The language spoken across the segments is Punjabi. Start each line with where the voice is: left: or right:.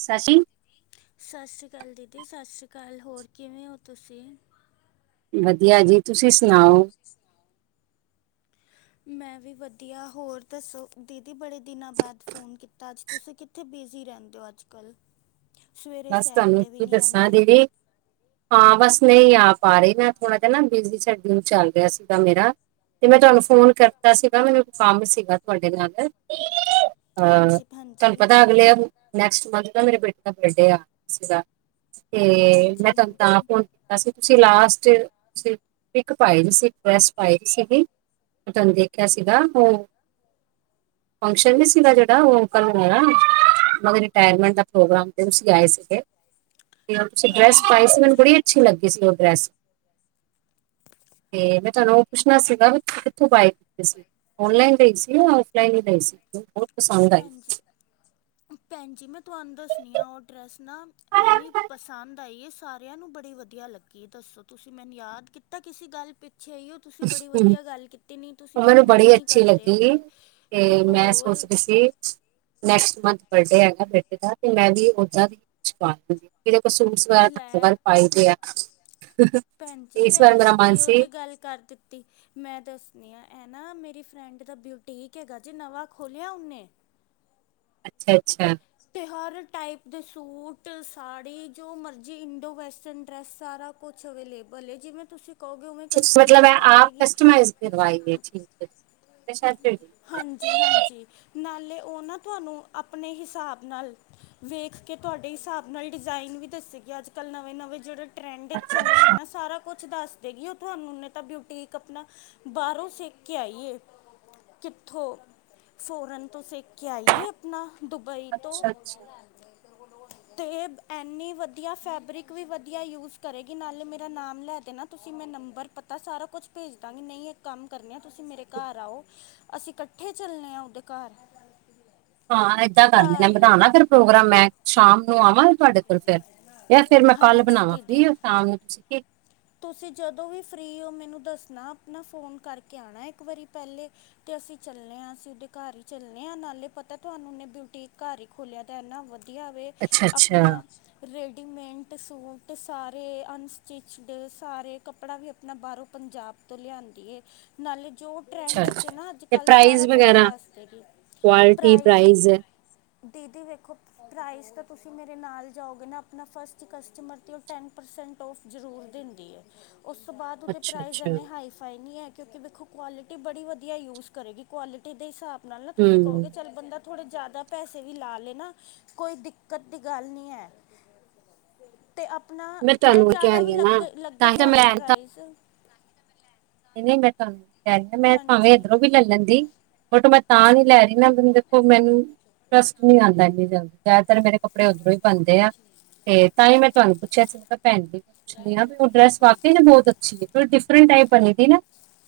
right: ਸਸ਼ੀ
left: ਸਤਿ ਸ੍ਰੀ ਅਕਾਲ ਦੀਦੀ, ਸਤਿ ਸ੍ਰੀ ਅਕਾਲ। ਕੱਲ੍ਹ, ਹੋਰ ਕਿਵੇਂ ਹੋ ਤੁਸੀਂ?
right: ਵਧੀਆ ਜੀ, ਤੁਸੀਂ ਸੁਣਾਓ?
left: ਮੈਂ ਵੀ ਵਧੀਆ। ਹੋਰ ਦੱਸੋ ਦੀਦੀ, ਬੜੇ ਦਿਨਾਂ ਬਾਅਦ ਫ਼ੋਨ ਕੀਤਾ ਅੱਜ। ਤੁਸੀਂ ਕਿੱਥੇ ਬਿਜ਼ੀ ਰਹਿੰਦੇ ਹੋ ਅੱਜ ਕੱਲ੍ਹ? ਸਵੇਰੇ
right: ਬਸ
left: ਸੈਰ
right: ਤੁਹਾਨੂੰ
left: 'ਤੇ ਵੀ
right: ਕੀ
left: ਨਹੀਂ
right: ਦੱਸਾਂ
left: ਆਉਂਦੇ
right: ਦੀਦੀ। ਹਾਂ ਬਸ ਨਹੀਂ ਆ ਪਾ ਰਹੀ ਮੈਂ। ਥੋੜਾ ਜ ਨਾ ਬਿਜੀ ਸ਼ਡਿਊਲ ਚੱਲ ਰਿਹਾ ਸੀਗਾ ਮੇਰਾ ਤੇ ਮੈਂ ਤੁਹਾਨੂੰ ਫੋਨ ਕਰਤਾ ਸੀਗਾ। ਮੈਨੁਂ ਕੰਮ ਸੀਗਾ ਤੁਹਾਡੇ ਨਾਲ। ਆ।
left: ਹਾਂਜੀ ਹਾਂਜੀ
right: ਤੁਹਾਨੂੰ ਪਤਾ ਅਗਲਯਾਂ ਨੂਂ ਨੈਕਸਟ ਮੰਥ ਦਾ ਮੇਰੇ ਬੇਟੇ ਦਾ ਬਰਡੋਆ ਔਹਦਾ। ਤੇ ਮੈਂ
left: ਹਾਂਜੀ
right: ਤੁਹਾਨੂੰ
left: ਹਾਂਜੀ
right: ਤਾਂ ਫੋਨ ਕੀਤਾ ਸੀ ਤੁਸੀਂ ਲਾਸਟ ਚ ਤੁਸੀਂ ਇਕ ਪਾਈ ਸੀ ਡਰੈਸ ਪਾਈ ਸੀਗੀ। ਮੈਂ ਤੁਹਾਨੂੰ ਦੇਖਿਆ ਸੀਗਾ। ਔ ਫੰਕਸ਼ਨ ਨਹੀਂ ਸੀਗਾ ਜਿਹੜਾ ਉਹ ਅੰਕਲ [unintelligible] ਉਨਹਾਂਦੀ ਮਤਲਬ ਰਿਟਾਇਰਮੈਂਟ ਦਾ ਪ੍ਰੋਗਰਾਮ ਦਿਨ ਸੀਂ ਆਏ ਸੀਗੇ ਤੇ ਤੁਸ ਡਰੈਸ
left: ਹਾਂਜੀ
right: ਪਾਈ ਸੀ ਮੈਨੂੰ
left: ਹਾਂਜੀ
right: ਬੜੀ ਅੱਛੀ ਲੱਗੀ ਸੀ ਉਹ। ਡਰੈਸ। ਤੇ ਮੈਂ ਤੁਹਾਨੂੰ ਉਹ ਪੁੱਛਣਾ ਸੀਗਾ ਵੀ ਕਿੱਥੋਂ ਬਾਏ ਕਿਤੀ ਸੀ? ਓਨਲਾਈਨ ਲਈ ਸੀ ਜਾਂ ਆਫਲਾਈਨ ਹੀ ਲਈ ਸੀ? ਪਸੰਦ ਆਈ
left: ਭੈਣਜੀ। ਭੈਣਜੀ ਮੈਂ ਤੁਹਾਨੂੰ ਦੱਸਣੀ ਆ ਉਹ ਡਰੈਸ ਨਾ ਇੰਨੀ ਪਸੰਦ ਆਈ ਹੈ, ਸਾਰਿਆਂ ਨੂੰ ਬੜੀ ਵਧੀਆ ਲੱਗੀ। ਦੱਸੋ ਤੁਸੀਂ ਮੈਨੂੰ ਯਾਦ ਕੀਤਾ ਕਿਸੇ ਗੱਲ ਪ ਅੱਛੇਾ ਅਓ ਤੁਸੀਂ ਬੜੀ ਵਧੀਆ ਗੱਲ ਕੀਤੀ, ਨਹੀਂ ਤੁਸੀਂ
right: ਉਹ ਮੈਨੂੰ
left: ਫ਼ੋਨ ਵੀ
right: ਬੜੀ
left: ਨਹੀਂ
right: ਅੱਛੀ
left: ਕਰਦੇ
right: ਲੱਗੀ
left: ਹੈਗੇ। ਅਤੇ
right: ਤੇ ਮੈਂ
left: ਹੋਰ
right: ਸੋਚ ਰਹੀ ਸੀ ਨੈਕਸਟ ਮੰਥ ਬਰਡੇ ਹੈਗਾ ਬੇਟੇ ਦਾ ਤੇ ਮੈਂ ਵੀ ਓਦਾਂ ਦੀਛ [unintelligible] ਸੂਟ [unintelligible] ਹੇਰ ਫਾਈਦੇ ਆ ਤੇ
left: ਭੈਣਜੀ,
right: ਇਸ
left: ਆ
right: ਵਾਰ ਮੇਰਾ
left: ਤੁਸੀਂ
right: ਮਨ
left: ਕਿਹੋ
right: ਸੀ
left: ਜਿਹੀ ਗੱਲ ਕਰ ਦੀ? ਤੇ ਮੈਂ ਦੱਸਣੀ ਆਂ। ਇਹ ਨਾ ਮੇਰੀ ਫਰੈਂਡ ਦਾ ਬੁਟੀਕ ਹੈਗਾ ਜੇ, ਨਵਾਂ ਖੋਲਿਆ ਓਨੇ।
right: ਅੱਛਾੱ।
left: ਤਿਉਹਾਰ ਟਾਈਪ ਦੇ ਸੂਟ ਸਾੜੀ ਜੋ ਮਰਜ਼ੀ ਇੰਡੋ ਵੈਸਟਰਨ ਡਰੈੱਸ ਸਾਰਾ ਕੁਛ ਅਵੇਲੇਬਲ ਹੈ ਜਿਵੇਂ ਤੁਸੀਂ ਕਹੋਗੇ ਉਵੇਂ
right: ਮਤਲਬ
left: ਕਸਟਮਾਈਜ਼ ਕਰ
right: ਆਪ
left: ਦੇਗੀ।
right: ਕਸਟਮਾਈ ਕਰਵਾਈਏ ਠੀਕ ਜੀ।
left: ਹਾਂਜੀ-ਹਾਂਜੀ ਨਾਲੇ ਉਹ ਨਾ ਤੁਹਾਨੂੰ ਆਪਣੇ ਹਿਸਾਬ ਨਾਲ ਵੇਖ ਕੇ ਤੁਹਾਡੇ ਹਿਸਾਬ ਨਾਲ ਡਿਜ਼ਾਇਨ ਵੀ ਦੱਸੇ ਗਿਆ ਅੱਜ ਕੱਲ੍ਹ ਨਵੇਂ ਨਵੇਂ ਜਿਹੜੇ ਟਰੈਂਡ ਚੱਲਣੇ ਨਾ ਸਾਰਾ ਕੁਛ ਦੱਸ ਦੇ ਉਹ ਤੁਹਾਨੂੰ ਤਾਂ ਬਿਊਟੀਕ ਆਪਣਾ ਬਾਹਰੋਂ ਸੇਕ ਕੇ ਆਈਏ ਕਿੱਥੋਂ ਫੋਰਨ ਤੋਂ ਸੇਕ ਕੇ ਆਈਏ ਆਪਣਾ ਦੁਬਈ
right: ਅੱਛਾ ਅੱਛਾ।
left: ਅਤੇ ਐੰਨੀ ਵਧੀਆ ਫੈਬਰਿਕ ਵੀ ਵਧੀਆ ਯੂਜ ਕਰੇਗੀ ਨਾਲੇ ਮੇਰਾ ਨਾਮ ਲੈ ਦੇਣਾ ਤੁਸੀਂ ਮੈਂ ਨੰਬਰ ਪਤਾ ਸਾਰਾ ਕੁਛ ਭੇਜ ਦਾਂਗੀ ਨਹੀਂ ਇੱਕ ਕੰਮ ਕਰਨੀਆਂ ਤੁਸੀਂ ਮੇਰੇ ਘਰ ਆਓ ਅਸੀਂ ਇਕੱਠੇ ਚੱਲਣੇ ਆਾ ਉਹਦੇ ਘਰ
right: ਹਾਂ ਆ ਇਦਾਂ ਕਰ ਲੈਣੇ
left: ਘਰ
right: ਆ
left: ਹੀ
right: ਬਣਾਵਾਂ ਫਿਰ ਪ੍ਰੋਗਰਾਮ ਮੈਂ ਸ਼ਾਮ ਤੋਂ ਆਵਾਂ ਤੁਹਾਡੇ ਫਿਰ ਯ ਫੇਰ ਮੈਂ ਕੱਲ
left: ਹਾਂਜੀ
right: ਬਣਾਵਾਂ ਫ੍ਰੀ
left: ਦੀਦੀ
right: ਓ ਸ਼ਾਮ ਨੂੰ ਤੁਸੀਂ
left: ਤੁਸੀਂ ਜਦੋਂ ਵੀ ਫ੍ਰੀ ਹੋ ਮੈਨੂੰ ਦੱਸਣਾ ਆਪਣਾ ਫੋਨ ਕਰਕੇ ਆਉਣਾ ਇੱਕ ਵਾਰੀ ਪਹਿਲੇ ਤੇ ਅਸੀਂ ਚੱਲੇ ਹ ਅਸੀਂ ਉਹਦੇ ਘਰ ਹੀ ਚੱਲੇ ਆ ਨਾਲੇ ਪਤਾ ਤੁਹਾਨੂੰ ਬਊਟੀਕ ਘਰ ਹੀ ਖੋਲਿਆ ਤੇ ਇਨਾ ਵਧੀਆ ਵੇ
right: ਅੱਛਾ ਅੱਛਾ
left: ਆਪਣਾ ਰੇਡੀਮੇਟ ਸੂਟ ਸਾਰੇ ਅਨਸਚਿਚ ਸਾਰੇ ਕੱਪੜਾ ਵੀ ਆਪਣਾ ਬਾਹਰੋਂ ਪੰਜਾਬ ਤੋਂ ਲਿਆਂਦੀ ਏ ਨਾਲੇ ਜੋ
right: ਅੱਛਾ
left: ਟਰੈਂਡ
right: ਅੱਛਾ।
left: ਵਿਚ ਨਾ ਅੱਜ
right: ਤੇ
left: ਕੱਲ
right: ਪ੍ਰਾਈਜ਼
left: ਸਾਰਾ ਕੁਛ
right: ਵਗੈਰਾ
left: ਦੱਸ ਦੇ ਪ੍ਰਾਈਜ਼ ਦੀਦੀ ਵੇਖੋ ਪ੍ਰਾਈਜ਼ ਤਾਂ ਤੁਸੀਂ ਕਿਸੀ ਮੇਰੇ ਨਾਲ ਜਾਓਗੇ ਨਾ ਆਪਣਾ ਫਸਟ ਕਸਟਮਰ ਤੇ ਉਹ ਟੈਨ ਪਰਸੈਂਟ ਔਫ ਜ਼ਰੂਰ ਦਿੰਦੀ ਹੈ। ਉਸ ਤੋਂ ਬਾਅਦ ਉਹਦੇ
right: ਅੱਛਾ
left: ਪ੍ਰਾਈਜ਼
right: ਅੱਛਾ
left: ਇੰਨੇ ਹਾਈ ਫਾਈ ਨਹੀਂ ਹੈਗੇ। ਕਿਉਂਕਿ ਵੇਖੋ ਕੁਆਲਿਟੀ ਬੜੀ ਵਧੀਆ ਯੂਜ਼ ਕਰੇਗੀ ਕੁਆਲਿਟੀ ਦੇ ਹਿਸਾਬ ਨਾਲ ਨਾ ਤੁਸੀਂ ਕਹੋਗੇ
right: ਹੂੰ
left: ਚੱਲ ਬੰਦਾ ਥੋੜੇ ਜਿਆਦਾ ਪੈਸੇ ਵੀ ਲਾ ਲਏ ਨਾ ਕੋਈ ਦਿੱਕਤ ਦੀ ਗੱਲ ਨੀ ਹੈ। ਤੇ ਆਪਣਾ
right: ਮੈਂ
left: ਚਾਹੇ
right: ਤੁਹਾਨੂੰ ਉਹੀ ਕਹਿ
left: ਜ਼ਿਆਦਾ
right: ਰਹੀ
left: ਵੀ
right: ਹਾਂ
left: ਲੱਗ
right: ਨਾ
left: ਲੱਗੇ
right: ਤਾਂ ਹੀ ਤਾਂ
left: ਤੁਹਾਨੂੰ ਪ੍ਰਾਈਜ਼
right: ਨੀ ਨੀ ਮੈਂ ਤੁਹਾਨੂੰ ਕਹਿ ਮੈਂ ਭਾਵੇਂ
left: ਹਾਂਜੀ
right: ਇੱਧਰੋਂ ਵੀ ਲੈ ਲੈਂਦੀ ਬਟ ਮੈਂ ਤਾਂ ਨੀ ਲੈ ਰਹੀ ਨਾ ਦੇਖੋ ਮੈਨੂੰ ਟੱਸਟ ਨਹੀਂ ਆਉਂਦਾ ਇੰਨੀ ਜਲਦੀ ਜ਼ਿਆਦਾਤਰ ਮੇਰੇ ਕੱਪੜੇ ਉੱਰੋਂ ਹੀ ਪਂਦੇ ਆ ਤੇ ਤਾਂ ਹੀ ਮੈਂ ਤੁਹਾਨੂੰ ਪੁੱਛਿਆ ਸੀਗਾ ਭੈਣ ਨੂੰ ਪੁਛਦੀ ਹਾ ਉਹ ਡਰੈਸ ਵਾਕਈ ਬਹੁਤ ਅੱਛੀ ਪ੍ਰਿੰਟ ਟਾਈਪ ਵਾਲੇ ਨਾ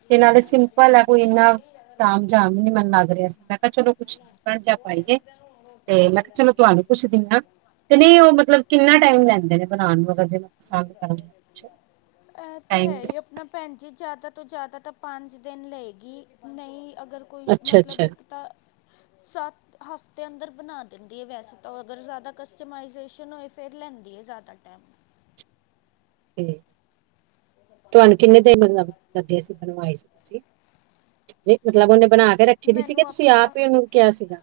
right: ਤੇ ਨਾਲੇ ਸਿੰਪਲ ਹੈ ਕੋਈ ਇੰਨਾ ਤਾਮ ਜਾਮ ਹੀ ਨੀ ਮਨ ਲੱਗ ਰਿਹਾ ਸੀ ਮੈਂ ਕਿਹਾ ਚਲੋ ਕੁਛ ਡਿਫਰਟ ਜਾ ਪਾਈਏ। ਤੇ ਮੈਂ ਕਿਹਾ- ਚਲੋ ਤੁਹਾਨੂੰ ਪੁੱਛਦਾ ਹੈ ਤੇ ਨਹੀਂ ਉਹ ਮਤਲਬ ਕਿੰਨਾ ਟਾਈਮ ਲੈਂਦੇ ਨੇ ਬਣਾਉਣ ਨੂੰ ਅਗਰ ਜੇ ਮੈਂ ਪਸੰਦ ਕਰ
left: ਇਹ ਤਾਂ ਹੈ ਹੀ ਆਪਣਾ ਭੈਣ ਜੀ ਜ਼ਿਆਦਾ ਤੋਂ ਜ਼ਿਆਦਾ ਤਾਂ ਪੰਜ ਦਿਨ ਲਏਗੀ। ਨਹੀਂ ਅਗਰ ਕੋਈ
right: ਅੱਛਾ
left: ਮਤਲਬ
right: ਅੱਛਾ
left: ਇੱਕ ਤਾਂ, ਸੱਤ ਹਫ ਅੰਦਰ ਬਣਾ ਦਿੰਦੀ ਹੈ। ਵੈਸੇ ਤਾਂ ਅਗਰ ਜ਼ਿਆਦਾ ਕਸਟਮ ਹੋ ਫਰ ਲੈਂਦੀ ਆ। ਜ਼ਿਆਦਾ ਟਾਈਮ
right: ਤੁਹਾਨੂੰ ਕਿੰਨੇ ਦੇਰ ਮਤਲਬ ਲੱਗੇ ਸੀਏ ਸੀ। ਤੁਸੀਂ ਮਤਲਬ ਉਹਨੇ ਬਣਾ ਕੇ ਰੱਖੀ ਦੀ ਸੀਗੀ
left: ਮੈਨੂੰ
right: ਤੁਸੀਂ
left: ਆਪਣਾ
right: ਆਪ ਹੀ ਉਹਨੂੰ ਕਿਹਾ ਸੀਗਾ।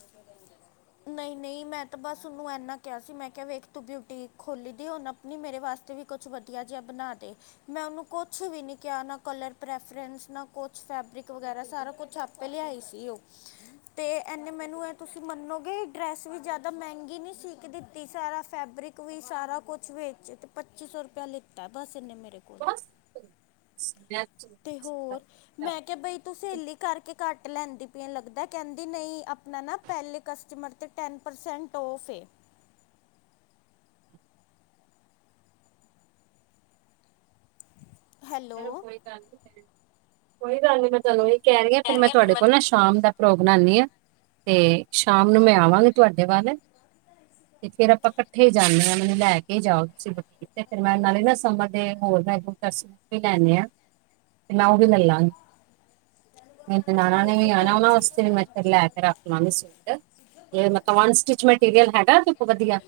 left: ਨਹੀਂ ਨਹੀਂ ਮੈਂ ਤਾਂ ਬਸ ਉਹਨੂੰ ਇਨਾ ਕਿਹਾ ਸੀ ਮੈਂ ਕਿਹਾ ਵੇਖ ਤੂੰ ਬਿਊਟੀਕ ਖੋਲੀ ਦੀ ਉਹਨ ਆਪਣੀ ਮੇਰੇ ਵਾਸਤੇ ਵੀ ਕੁਛ ਵਧੀਆ ਜਿਹਾ ਬਣਾ ਦੇ ਮੈਂ ਉਹਨੂੰ ਕੁਛ ਵੀ ਨੀ ਕਿਹਾ ਨਾ ਕਲਰ ਪ੍ਰੈਫਰੈਂਸ ਨਾ ਕੁਛ ਫੈਬਰਿਕ ਵਗੈਰਾ ਸਾਰਾ ਕੁਛ ਆਪੇ ਲਿਆਈ। ਤੇ ਇਹਨੇ ਮੈਨੂੰ ਇਹ ਤੁਸੀਂ ਮੰਨੋਗੇ ਡਰੈਸ ਵੀ ਜਿਆਦਾ ਮਹਿੰਗੀ ਨੀ ਸੀਕ ਦਿੱਤੀ। ਸਾਰਾ ਫੈਬਰਿਕ ਵੀ ਸਾਰਾ ਕੁਛ ਵ ਤੇ ਪੱਚੀ ਸੌ ਰੁਪਆ ਲਿੱਤਾ। ਬਸ ਇਹਨੇ ਮੈਨੂੰ ਕੋਲ
right: ਬਸ ਮੈਂ
left: ਤੇ ਹੋਰ ਮੈਂ ਕਿਹਾ, ਬਈ ਤੂੰ ਸਹੇਲੀ ਕਰਕੇ ਘੱਟ ਲੈਂਦੀ ਪੀ ਲੱਗਦਾ ਕਹਿੰਦੀ ਨਹੀਂ, ਆਪਣਾ ਨਾ ਪਹਿਲੇ ਕਸਟਮਰ ਤੇ ਟੈਨ ਪਰਸੈਂਟ ਫ
right: ਚਲੋ,
left: ਹੈਲੋ
right: ਕੋਈ ਗੱਲ ਨੀ ਹੈ। ਕੋਈ ਗੱਲ ਨੀ। ਮੈਂ ਚਲੋ ਕਹਿ ਰਹੀ ਫਿਰ ਮੈਂ ਤੁਹਾਡੇ ਕੋਲ ਨਾ ਸ਼ਾਮ ਦਾ ਪ੍ਰੋਗ ਬਣਾਉਂਦੀ ਹਾਂ। ਤੇ ਸ਼ਾਮ ਨੂੰ ਮੈਂ ਆਵਾਂਗੀ। ਤੁਹਾਡੇ ਵੱਲ ਤੇ ਫੇਰ ਆਪਾਂ ਇਕੱਠੇ ਜਾਂਦੇ ਹਾਂ ਮੈਨੂੰ ਲੈ ਕੇ ਜਾਓ। ਤੁਸੀਂ ਵ ਤ ਮੈਂ ਨਾਲ -ਨਾਲ ਸਬ ਦੇ ਹੈ। ਹੋਦਾ ਬਤਸ [unintelligible] ਵੀ ਲੈਣੇ ਆ। ਤੇ ਮੈਂ ਉਹ ਵੀ ਲੈ ਲਾਂਗੀ। ਨਨਣਾ ਨੇ
left: ਠੀਕ
right: ਵੀ
left: ਹੈ
right: ਆਣਾ।
left: ਭੈਣ
right: ਉਹਨਾਂ ਦੇ
left: ਜੀ
right: ਵਾਸਤੇ ਮੇ ਰੱਖ ਲੈਂਵਾ ਸੂਟ ਤੇ ਅਣ ਸੀਟੀਚ ਸੂਟ ਤੇ ਮਤਲਬਨ ਸਟਿਚ ਮਟੀਰੀਅਲ ਹੈਗਾ ਦੇਖੋ ਵਧੀਆ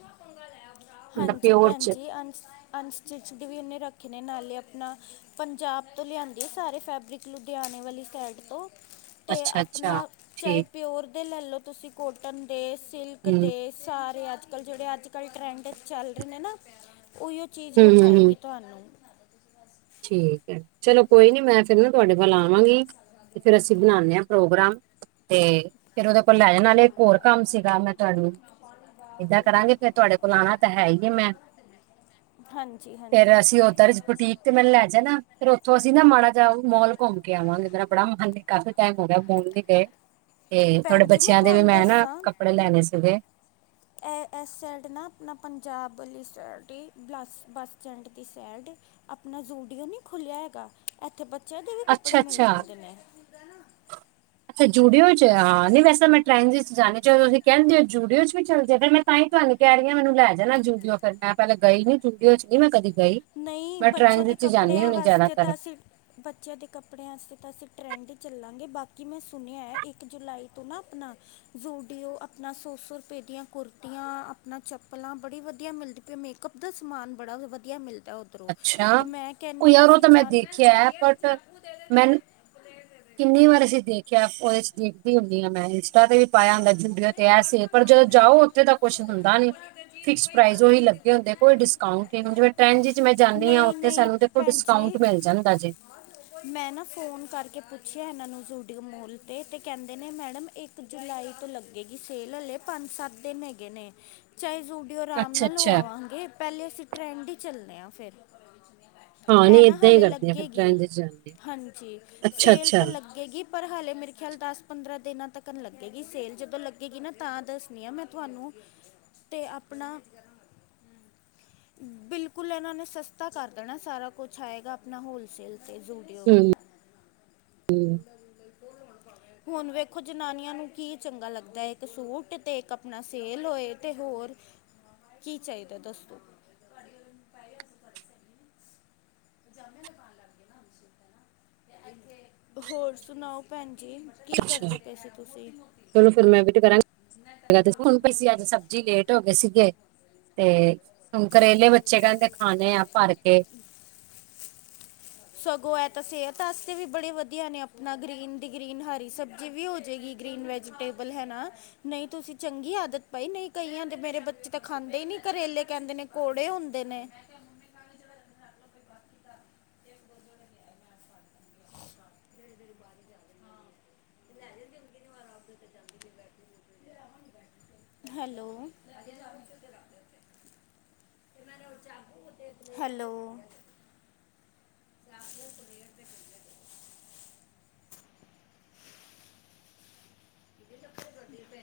right: ਮਤਲਬ
left: ਹਾਂਜੀ
right: ਪਿਓਰ
left: ਭੈਣ
right: ਚ
left: ਜੀ ਅਨਸ ਅਨਸਟਿਚਡ ਵੀ ਉਹਨੇ ਰੱਖੇ ਨੇ ਨਾਲੇ ਆਪਣਾ ਪੰਜਾਬ ਤੋਂ ਲਿਆਂਂਦੀ ਹੈ। ਸਾਰੇ ਫੈਬਰਿਕ ਲੁਧਿਆਣੇ ਵਾਲੀ ਸਾਈਡ ਤੋਂ ਅਤੇ
right: ਅੱਛਾ ਅੱਛਾ
left: ਆਪਣਾ ਚਾਹੇ
right: ਠੀਕ
left: ਪਿਓਰ ਦੇ ਲੈ ਲਓ। ਤੁਸੀਂ ਕੋਟਨ ਦੇ, ਸਿਲਕ
right: ਹੂੰ
left: ਦੇ ਸਾਰੇ ਅੱਜ- ਕਲ ਜਿਹੜੇ ਅੱਜ -ਕੱਲ੍ਹ ਟਰੈਂਡ ਚੱਲ ਰਹੇ ਨੇ ਨਾ ਉਹੀ ਉਹ ਚੀਜ਼
right: ਹੂੰ ਹੂੰ ਹੂੰ,
left: ਵਿਖਾਏਗੀ। ਤੁਹਾਨੂੰ
right: ਠੀਕ ਹੈ। ਚਲੋ ਕੋਈ ਨੀ ਮੈਂ ਫਿਰ ਨਾ ਤੁਹਾਡੇ ਕੋਲ ਆਵਾਂਗੀ। ਤੇ ਫਿਰ ਅਸੀਂ ਬਣਾਦੇ ਹਾਂ ਪ੍ਰੋਗਰਾਮ ਤੇ, ਫਿਰ ਉਹਦੇ ਕੋਲ ਲੈ ਜਾਣ ਵਾਲੇ ਇੱਕ ਹੋਰ ਕੰਮ ਸੀ। ਮੈਂ ਤੁਹਾਨੂੰ ਏਦਾਂ ਕਰਾਂਗੇ। ਫੇਰ ਤੁਹਾਡੇ ਕੋਲ ਆਉਣਾ ਤਾਂ ਹੈ ਹੀ ਕਿ ਮੈ
left: ਹਾਂਜੀ- ਹਾਂਜੀ।
right: ਤੁਸੀਂ ਮੈਨੂੰ ਲੈ ਜਾਣਾ। ਉੱਥੋਂ ਅਸੀਂ ਨਾ ਮਾੜਾ ਜਿਹਾ ਮੋਲ ਘੁੰਮ ਕੇ ਆਵਾਂਗੇ। ਮੇਰਾ ਬੜਾ ਮਨ ਹੈ ਕਾਫੀ ਕ ਮ ਮੋਲ ਨ ਗਏ। ਤੇ ਤੁਹਾਡੇ
left: ਭੈਣਜੀ, ਮੈਂ
right: ਬੱਚਿਆਂ ਦੇ ਵੀ
left: ਤੁਹਾਨੂੰ
right: ਮੈਂ ਨਾ
left: ਦੱਸਾਂ
right: ਕੱਪੜੇ ਲੈਣੇ ਸੀਗੇ
left: ਐ ਸਾਇਡ ਨਾ ਆਪਣਾ ਪੰਜਾਬ ਬੱਸ- ਬੱਸ ਸਟੈਂਡ ਦੀ ਸਾਈਡ ਆਪਣਾ ਜ਼ੂਡੀਓ ਨ ਖੁੱਲਿਆ ਹੈਗਾ। ਇੱਥੇ ਬੱਚਿਆਂ ਦੇ ਵੀ ਕੱਪੜੇ
right: ਅੱਛਾ
left: ਮਿਲ
right: ਅੱਛਾ
left: ਜਾਂਦੇ ਨੇ
right: ਅੱਛਾ। ਜੂਡੀਓ ਚ ਹਾਂ, ਨਹੀਂ ਵੈਸੇ ਮੈਂ ਟ੍ਰੇਨ ਚ ਜਾਣੇ ਚਾਹ ਤੁਸੀਂ ਕਹਿੰਦੇ ਹੋ ਜੂਡੀਓ ਚ ਵੀ ਚੱਲ ਜਾ ਫਿਰ ਮੈਂ ਤਾਂ ਹੀ ਤੁਹਾਨੂੰ ਕਹਿ ਰਹੀ ਹਾਂ। ਮੈਨੂੰ ਲੈ ਜਾਣਾ ਜੂਡੀਓ ਫਿਰ ਮੈਂ ਪਹਿਲ ਗਈ ਨੀ ਜੂਡੀਓ ਚ ਨੀ ਮੈਂ ਕਦੀ ਗਈ
left: ਨਹੀਂ,
right: ਮੈਂ
left: ਬੱਚਿਆਂ ਦੇ
right: ਟ੍ਰੈਂਡਸ ਚ ਜਾਂਦੀ
left: ਕੱਪੜਿਆਂ
right: ਹੁੰਦੀ
left: ਵਾਸਤੇ
right: ਜ਼ਿਆਦਾਤਰ
left: ਤਾਂ ਅਸੀਂ ਬੱਚਿਆਂ ਦੇ ਕੱਪੜਿਆਂ ਵਾਸਤੇ ਤਾਂ ਅਸੀਂ ਟਰੈਂਡ ਹੀ ਚੱਲਾਂ। ਬਾਕੀ ਮੈਂ ਸੁਣਿਆ ਹੈ ਇੱਕ ਜੁਲਾਈ ਤੋਂ ਨਾ ਆਪਣਾ ਜ਼ੂਡੀਓ ਆਪਣਾ ਸੋ -ਸੌ ਰੁਪਏ ਦੀਆਂ ਕੁੁਰਤੀਆਂ ਆਪਣਾ ਚੱਪਲਾਂ ਬੜੀ ਵਧੀਆ ਮਿਲਦੀ ਪਈ ਮੇਕਅਪ ਦਾ ਸਮਾਨ ਬੜਾ ਵਧੀਆ ਮਿਲਦਾ। ਓਧਰੋਂ
right: ਅੱਛਾ,
left: ਤੇ ਮੈਂ
right: ਉਹ
left: ਕਹਿੰਨੀ ਹ ਅ
right: ਯਾਰ ਉਹ ਤਾਂ ਮੈਂ ਦੇਖਿਆ ਹੈ ਬਟ ਮੈਂ ਕਿੰਨੀ ਵਾਰ ਅਸੀਂ ਦੇਖਿਆ ਉਹਦੇ ਦੇਖਦੀ ਹੁੰਦੀ ਹਾਂ ਮੈਂ ਇੰਸਟਾ ਤੇ ਵੀ ਪਾਇਆ ਹ ਡੀਓ ਤੇ ਐ ਸੀ ਪਰ ਜਦੋਂ ਜਾਓ ਉੱਥੇ ਤਾਂ ਕੁਛ ਹੁੰਦਾ ਨੀ। ਫਿਕਸ ਪ੍ਰਾਈਸ ਉਹੀ ਲੱਗੇ ਹੁੰਦੇ ਕੋਈ ਡਿਸਕਾਊਂਟ ਹੀ ਹੁਣ ਜਿਵੇਂ ਟ੍ਰੈਂਡ ਮੈਂ ਜਾਂਦੀ ਹਾਂ
left: ਨਹੀਂ
right: ਉੱਥੇ
left: ਨਹੀਂ
right: ਸਾਨੂੰ ਦੇਖੋ
left: ਭੈਣ
right: ਡਿਸਕਾਊਂਟ
left: ਜੀ
right: ਮਿਲ ਜਾਂਦਾ ਜੇ।
left: ਮੈਂ ਨਾ ਫੋਨ ਕਰਕੇ ਪੁੱਛਿਆ ਇਹਨਾਂ ਨੂੰ ਡੀ ਮੋਲ ਤੇ ਤੇ ਕਹਿੰਦੇ ਨੇ ਮੈਡਮ ਇੱਕ ਜੁਲਾਈ ਤੋਂ ਲੱ ਏਹ ਸੇਲ ਹਲੇ ਪੰਜ -ਸੱਤ ਦਿਨ ਹੈਗੇ ਨੇ ਚ ਸਟੂਡੀਓ ਆਰਾਮ
right: ਅੱਛਾ
left: ਨਾਲ
right: ਅੱਛਾ
left: ਲਵਾਵਾਂਗੇ ਪਹਿਲੇ ਅਸੀਂ ਟਰੈਂਡ ਚੱਲ ਆ ਫਿਰ
right: ਹਾਂ
left: ਇਹ
right: ਨਹੀਂ
left: ਨਾ
right: ਏਦਾਂ ਹੀ
left: ਹਾਲੇ
right: ਕਰਦੇ ਆ ਫਿਰ
left: ਲੱਗੇਗੀ।
right: ਟਰੈਂਡ ਚ ਜਾਂਦੇ ਆ।
left: ਹਾਂਜੀ,
right: ਅੱਛਾ
left: ਸੇਲ
right: ਅੱਛਾ
left: ਤਾਂ ਲੱਗੇਗੀ। ਪਰ ਹਾਲੇ ਮੇਰੇ ਖਿਆਲ ਦਸ -ਪੰਦਰਾਂ ਦਿਨਾਂ ਤੱਕ ਲੱਗੇਗੀ ਸੇਲ ਜਦ ਲੱਗੇਗੀ ਨਾ ਤਾਂ ਦੱਸਣੀ ਆ ਮੈਂ ਤੁਹਾਨੂੰ, ਤੇ ਆਪਣਾ ਬਿਲਕੁਲ ਇਹਨਾਂ ਨੇ ਸਸਤਾ ਕਰ ਦੇਣਾ ਸਾਰਾ ਕੁਛ ਆਏਗਾ ਆਪਣਾ ਹੋਲਸੇਲ ਅਤੇ ਯੂਡੀਓ
right: ਹੂੰ
left: ਵੀ
right: ਹੂੰ
left: ਹੁਣ ਵੇਖੋ ਜਨਾਨੀਆਂ ਨੂੰ ਕੀ ਚੰਗਾ ਲੱਗਾ। ਦਾ ਇੱਕ ਸੂਟ ਤੇ ਇੱਕ ਆਪਣਾ ਸੇਲ ਹੋਏ ਅਤੇ ਹੋਰ ਕੀ ਚਾਹੀਦਾ ਦੋੱਸ ਤੋ ਜਾਮੇ ਲ ਪਾਉਣ ਲੱਗ ਗਏ ਨਾ ਹਸ਼ਤ ਨਾ [inaudible] ਹੋਰ ਸੁਣਾਓ, ਭੈਣ ਜੀ ਕੀ
right: ਅੱਛਾ।
left: ਕਰਦੇ ਪਏ ਸੀ ਤੁਸੀਂ
right: ਚਲੋ ਫਿਰ ਮੈਂ ਵੀ ਕਰਾਂ ਹੁਣ ਪ ਅੱਜ ਸਬਜ਼ੀ ਲੇਟ ਹੋ ਗਏ ਸੀਗੇ। ਤੇ ਹੁ ਕਰੇਲੇ ਬੱਚੇ ਜਿਨ੍ਹਾਂ ਨੇ ਖਾਣੇ ਆ ਭਰ ਕੇ
left: ਸਗੋਂ ਐ ਤਾਂ ਸਿਹਤ ਵਾਸਤੇ ਵੀ ਬੜੇ ਵਧੀਆ ਨੇ ਆਪਣਾ ਗ੍ਰੀਨ ਦੀ ਗ੍ਰੀਨ ਹਰੀ ਸਬਜ਼ੀ ਵੀ ਹੋ ਜਾਏਗੀ ਗ੍ਰਨ ਵੈਜੀਟੇਬਲ ਹੈ ਨਾ ਨਹੀਂ ਤੁਸੀਂ ਚੰਗੀ ਆਦਤ ਪਾਈ ਨਹੀਂ ਕਈਆਂ ਦੇ ਮੇਰੇ ਬੱਚੇ ਤਾਂ ਖਾਂਦੇ ਨੀ ਕਰੇਲੇ ਕਹਿੰਦੇ ਨੇ ਕੜੇ ਹੁੰਦੇ ਨੇ ਹੈਲੋ ਹੈਲੋ